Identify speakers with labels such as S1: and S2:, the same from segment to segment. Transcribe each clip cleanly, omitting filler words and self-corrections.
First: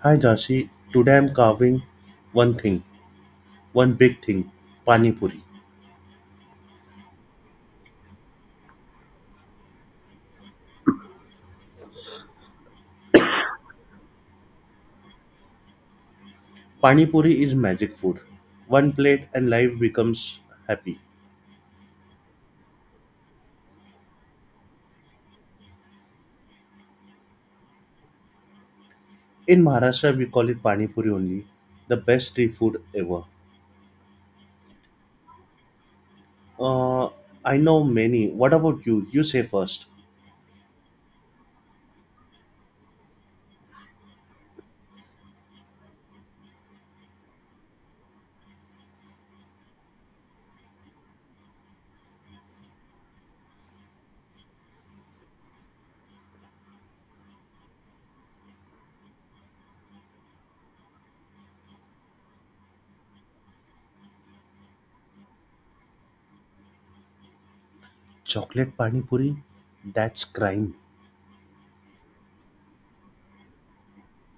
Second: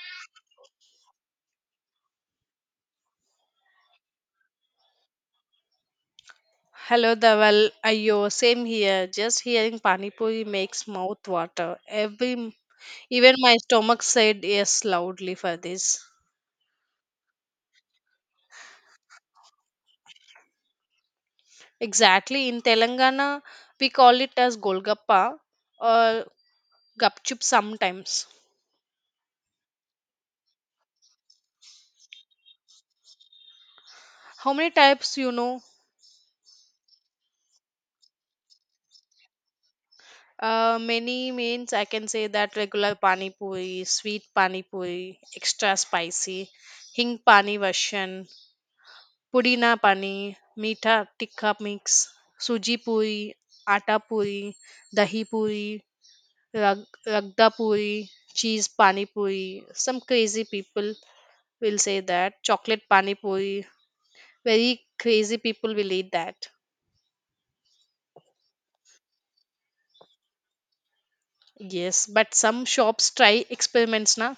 S1: Hi Jansi, today I'm carving one thing, one big thing, Pani Puri.
S2: Hello, Dawal. Ayo, same here. Just hearing pani puri makes mouth water. Even my stomach said yes loudly for this.
S1: Pani Puri is magic food. One plate and life becomes happy.
S2: Exactly. In Telangana, we call it as golgappa or gupchup sometimes.
S1: In Maharashtra, we call it Pani Puri only, the best street food ever.
S2: How many types you know?
S1: Uh, I know many. What about you? You say first.
S2: Many means I can say that regular pani puri, sweet pani puri, extra spicy, hing pani version, पुदीना पानी मीठा तिखा mix सूजी पूरी आटा पूरी dahi puri, ragda puri, cheese pani puri. Some crazy people will say that chocolate pani puri. Very crazy people will eat that.
S1: Chocolate Pani Puri? That's crime.
S2: Yes, but some shops try experiments na.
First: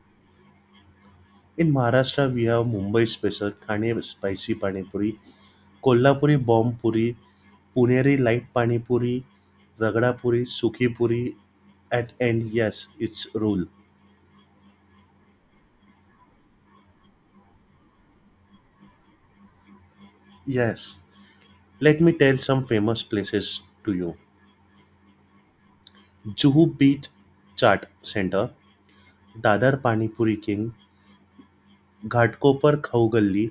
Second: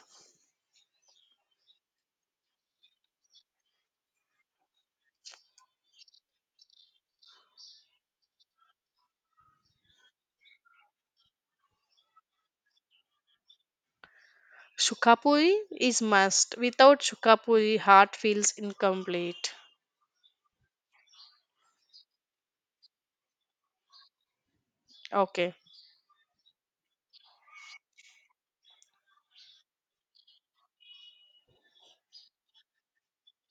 S1: In Maharashtra, we have Mumbai special Thane spicy Pani Puri Kolhapuri Bombpuri Puneri light panipuri ragdapuri sukhipuri at and yes it's rule.
S2: Shukapuri is must. Without shukapuri, heart feels incomplete.
S1: Yes, let me tell some famous places to you.
S2: Okay.
S1: Juhu beach chaat centre Dadar panipuri king Ghatkopar Khau Galli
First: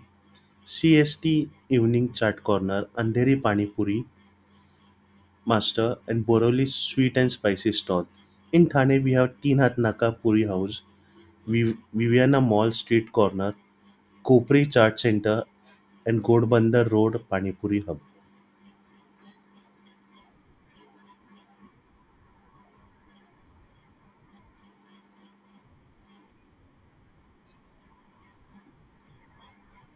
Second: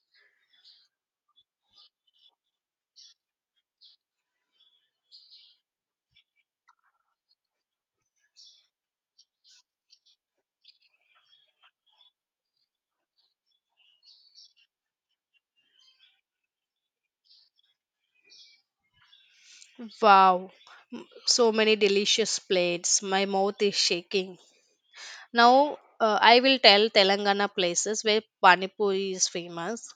S1: C S T evening chaat corner Andheri panipuri master and Borivali sweet and spicy stall in Thane we have Teen Haath Naka puri house Viviana mall street corner Kopri Chaat Center and Ghodbunder Road Panipuri Hub.
S2: Wow. M- so many delicious plates, my mouth is shaking. Now I will tell Telangana places where pani puri is famous.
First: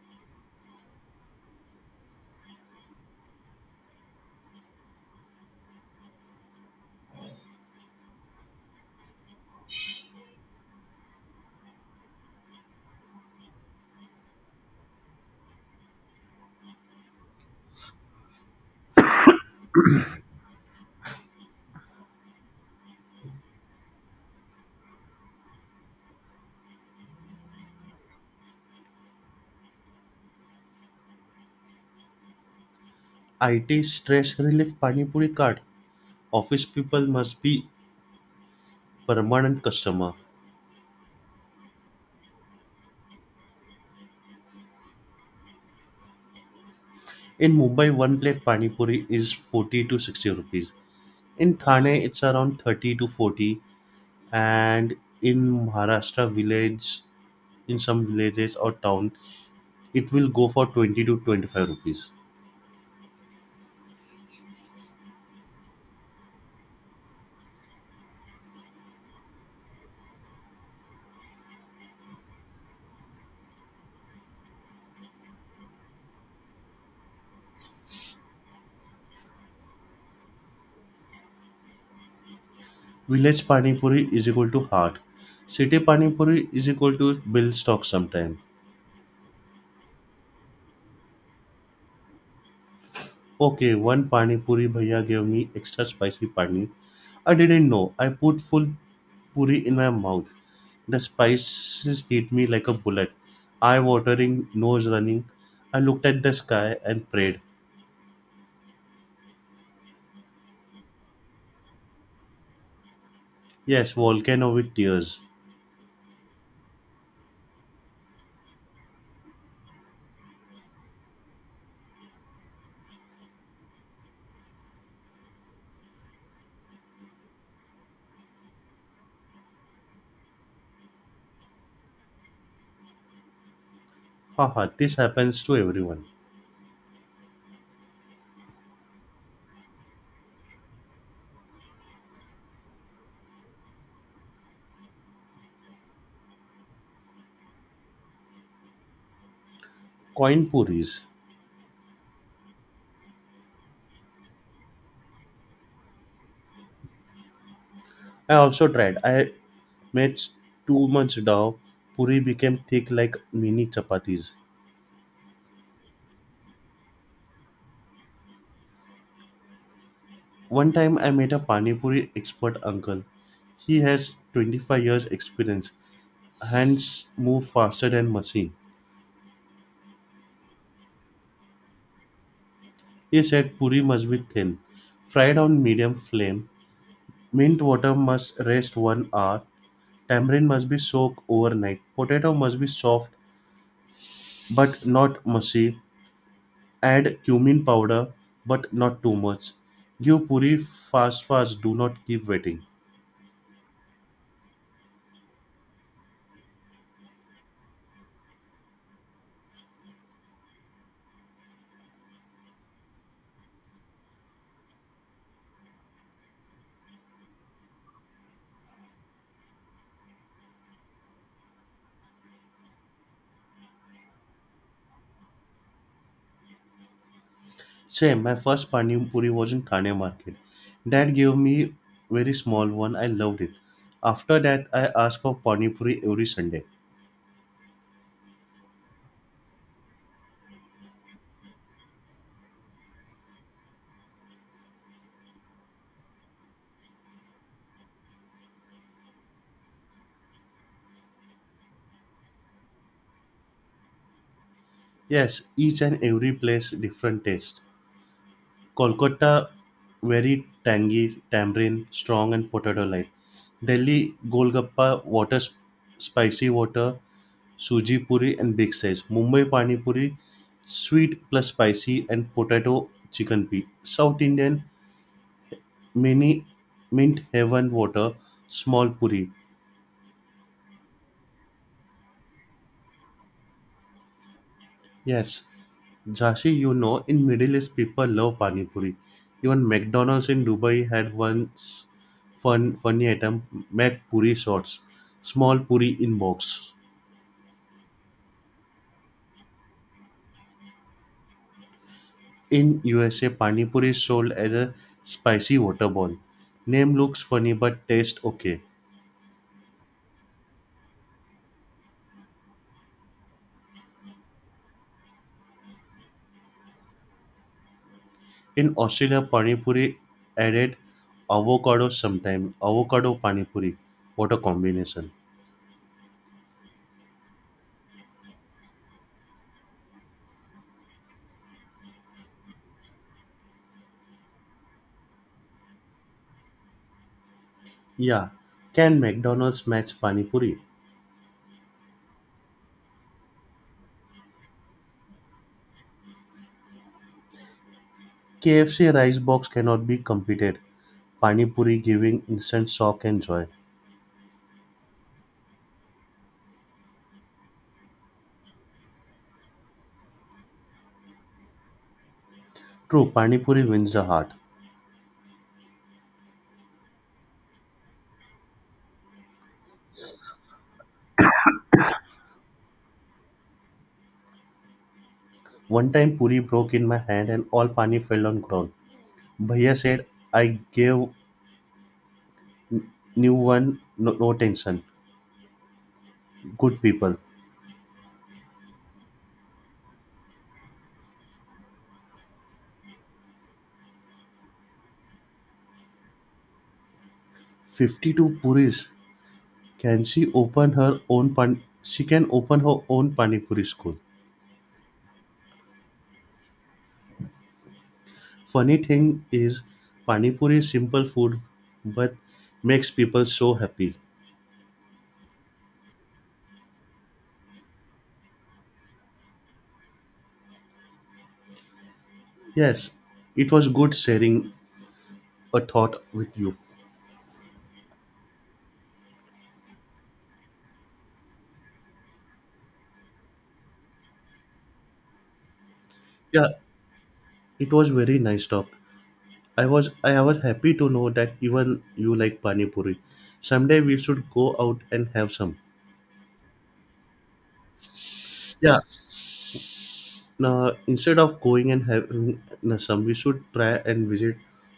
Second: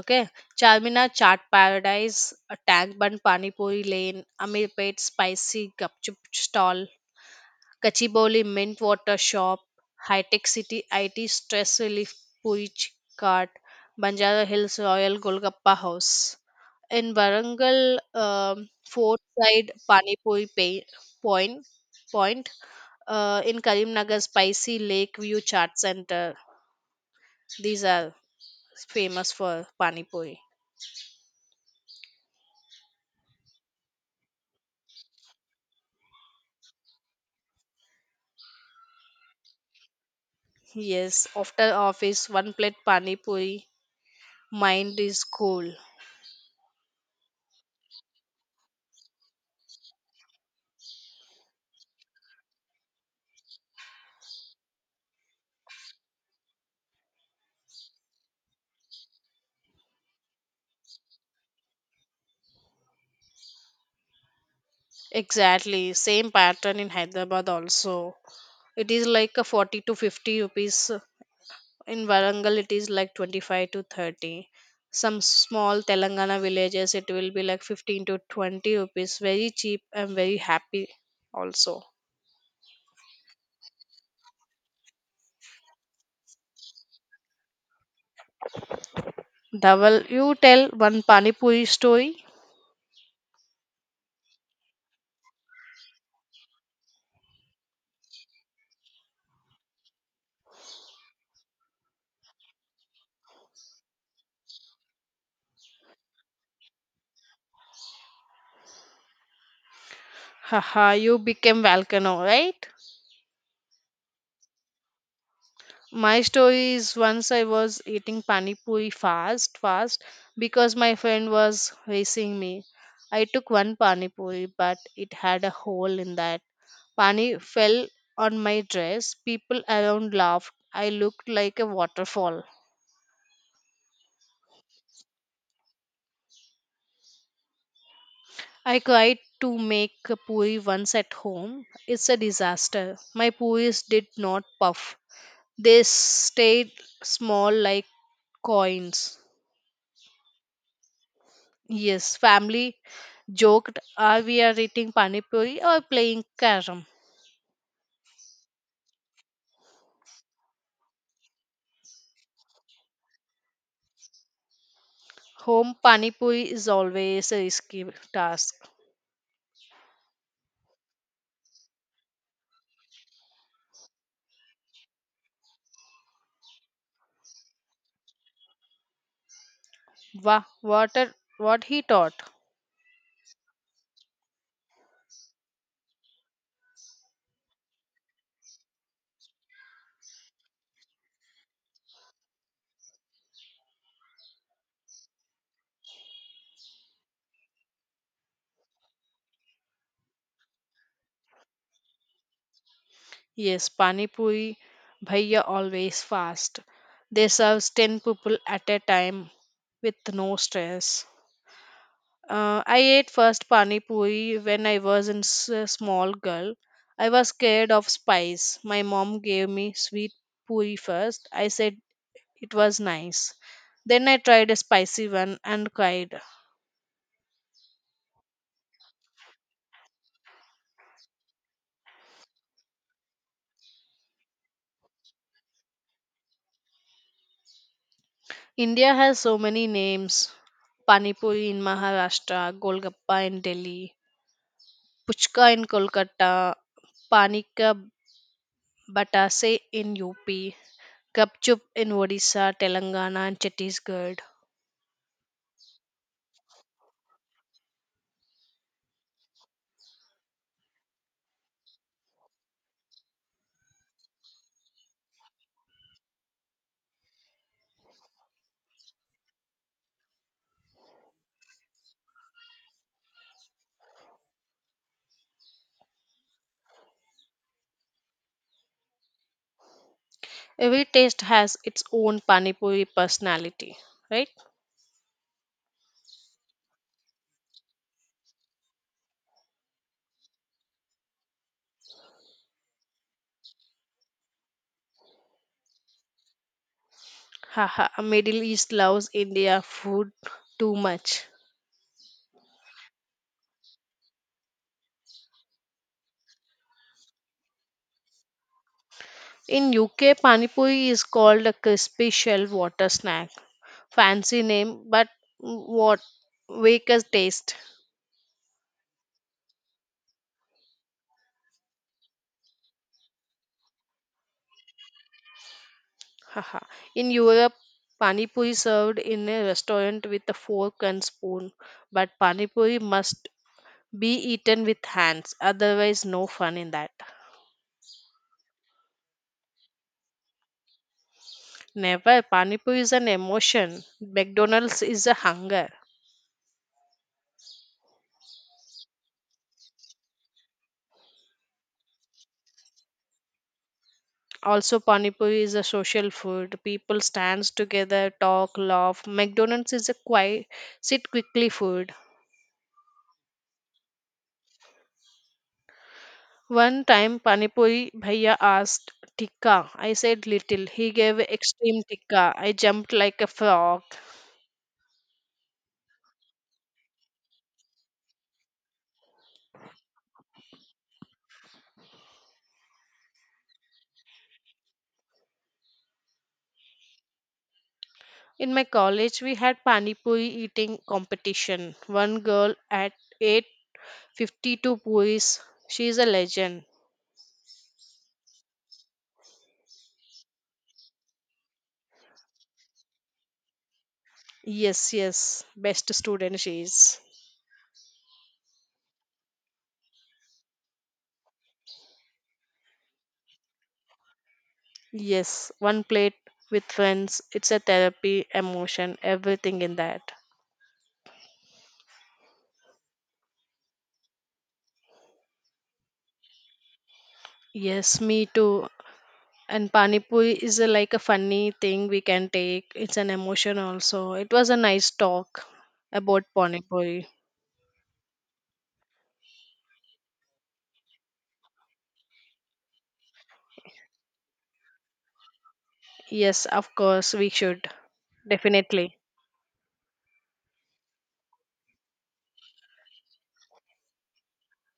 S2: Okay, Charminar Chaat Paradise, a Tank Bun Pani Puri Lane, Amirpet Spicy Gupchup Stall, Kachiboli Mint Water Shop, High Tech City IT Stress Relief Puich Cart, Banjara Hills Royal Golgappa House. In Warangal, Fort Side Pani Puri pay, Point, point in Karimnagar, Spicy Lake View Chart Center. These are famous for Pani Puri.
S1: IT Stress Relief Panipuri Puri Cart. Office people must be permanent customer.
S2: Yes, after office, one plate Pani Puri, mind is cool.
S1: In Mumbai, one plate Panipuri is 40 to 60 rupees. In Thane, it's around 30 to 40. And in Maharashtra village, in some villages or town, it will go for 20 to 25 rupees.
S2: Exactly, same pattern in Hyderabad also. It is like a 40 to 50 rupees. In Varangal, it is like 25 to 30. Some small Telangana villages, it will be like 15 to 20 rupees. Very cheap and very happy also.
S1: Village Panipuri is equal to heart. City Panipuri is equal to bill stock sometime.
S2: Dhaval, you tell one Pani Puri story.
S1: Okay, one Pani Puri bhaiya gave me extra spicy pani. I didn't know. I put full puri in my mouth. The spices hit me like a bullet. Eye watering, nose running. I looked at the sky and prayed.
S2: Haha, you became volcano, right?
S1: Yes, volcano with tears.
S2: My story is, once I was eating pani puri fast, fast, because my friend was racing me. I took one pani puri, but it had a hole in that. Pani fell on my dress. People around laughed. I looked like a waterfall.
S1: Haha, this happens to everyone.
S2: I tried to make a puri once at home. It's a disaster. My puris did not puff. They stayed small like coins.
S1: Coin puris.
S2: Yes, family joked, "Are we are eating pani puri or playing carom?"
S1: I also tried. I made too much dough. Puri became thick like mini chapatis.
S2: Home pani puri is always a risky task.
S1: One time I met a Pani Puri expert uncle. He has 25 years experience. Hands move faster than machine.
S2: Wah, what he taught.
S1: He said puri must be thin, fried on medium flame. Mint water must rest one hour. Tamarind must be soaked overnight. Potato must be soft but not mushy. Add cumin powder but not too much. Give puri fast fast. Do not keep waiting.
S2: Yes, pani puri bhaiya always fast. They serve ten people at a time with no stress. I ate first pani puri when I was in a small girl. I was scared of spice. My mom gave me sweet puri first. I said it was nice. Then I tried a spicy one and cried.
S1: Same. My first pani puri was in Thane market. Dad gave me very small one. I loved it. After that, I asked for pani puri every Sunday.
S2: India has so many names: Pani Puri in Maharashtra, Golgappa in Delhi, Puchka in Kolkata, Panika Batase in UP, Gupchup in Odisha, Telangana, and Chhattisgarh.
S1: Yes, each and every place different taste. Kolkata very tangy, tamarind, strong and potato light. Delhi golgappa, water spicy water, suji puri and big size. Mumbai pani puri, sweet plus spicy and potato chicken pea. South Indian mini mint heaven water, small puri.
S2: Every taste has its own Pani Puri personality, right?
S1: Yes, Jashi, you know, in Middle East, people love pani puri. Even McDonald's in Dubai had once fun funny item, Mac puri shots, small puri in box.
S2: Haha, Middle East loves India food too much.
S1: In USA, pani puri is sold as a spicy water ball. Name looks funny but taste okay.
S2: In UK, pani puri is called a crispy shell water snack. Fancy name, but what wake a taste.
S1: In Australia, pani puri added avocado sometime. Avocado pani puri. What a combination.
S2: Haha. In Europe, pani puri served in a restaurant with a fork and spoon, but pani puri must be eaten with hands, otherwise no fun in that.
S1: Yeah. Can McDonald's match pani puri?
S2: Never, pani puri is an emotion. McDonald's is a hunger.
S1: KFC rice box cannot be competed. Pani Puri giving instant shock and joy.
S2: Also, Panipuri is a social food. People stands together, talk, laugh. McDonald's is a quiet, sit quickly food.
S1: True, Pani Puri wins the heart.
S2: One time, Panipuri Bhaiya asked tikka. I said little. He gave extreme tikka. I jumped like a frog.
S1: One time Puri broke in my hand and all Pani fell on ground. Bhaiya said, I gave new one, no, no tension. Good people.
S2: In my college, we had Panipuri eating competition. One girl at ate 52 puris. She is a legend.
S1: 52 Puris. Can she open her own pan? She can open her own Pani Puri school.
S2: Yes, yes. Best student she is.
S1: Funny thing is, Pani Puri is simple food but makes people so happy.
S2: Yes, one plate with friends. It's a therapy, emotion, everything in that.
S1: Yes, it was good sharing a thought with you.
S2: Yes, me too. And pani puri is a, like a funny thing we can take. It's an emotion also. It was a nice talk about
S1: Yeah,
S2: pani puri.
S1: it was very nice talk. I was happy to know that even you like pani puri. Someday we should go out and have some.
S2: Yes, of course we should.
S1: Yeah.
S2: Definitely.
S1: Now instead of going and having some, we should try and visit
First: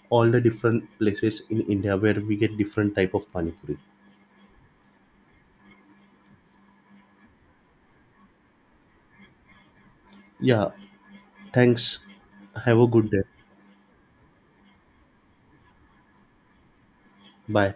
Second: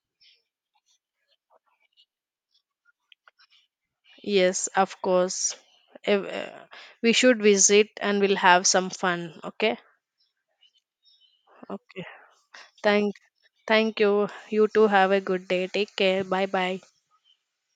S1: all the different places in India where we get different type of pani puri.
S2: Yes, of course. Ev- uh, We should visit and we'll have some fun. Okay.
S1: Yeah.
S2: Okay.
S1: Thanks. Have a good
S2: Thank.
S1: day.
S2: Thank you. You too have a good day. Take care. Bye bye.
S1: Bye.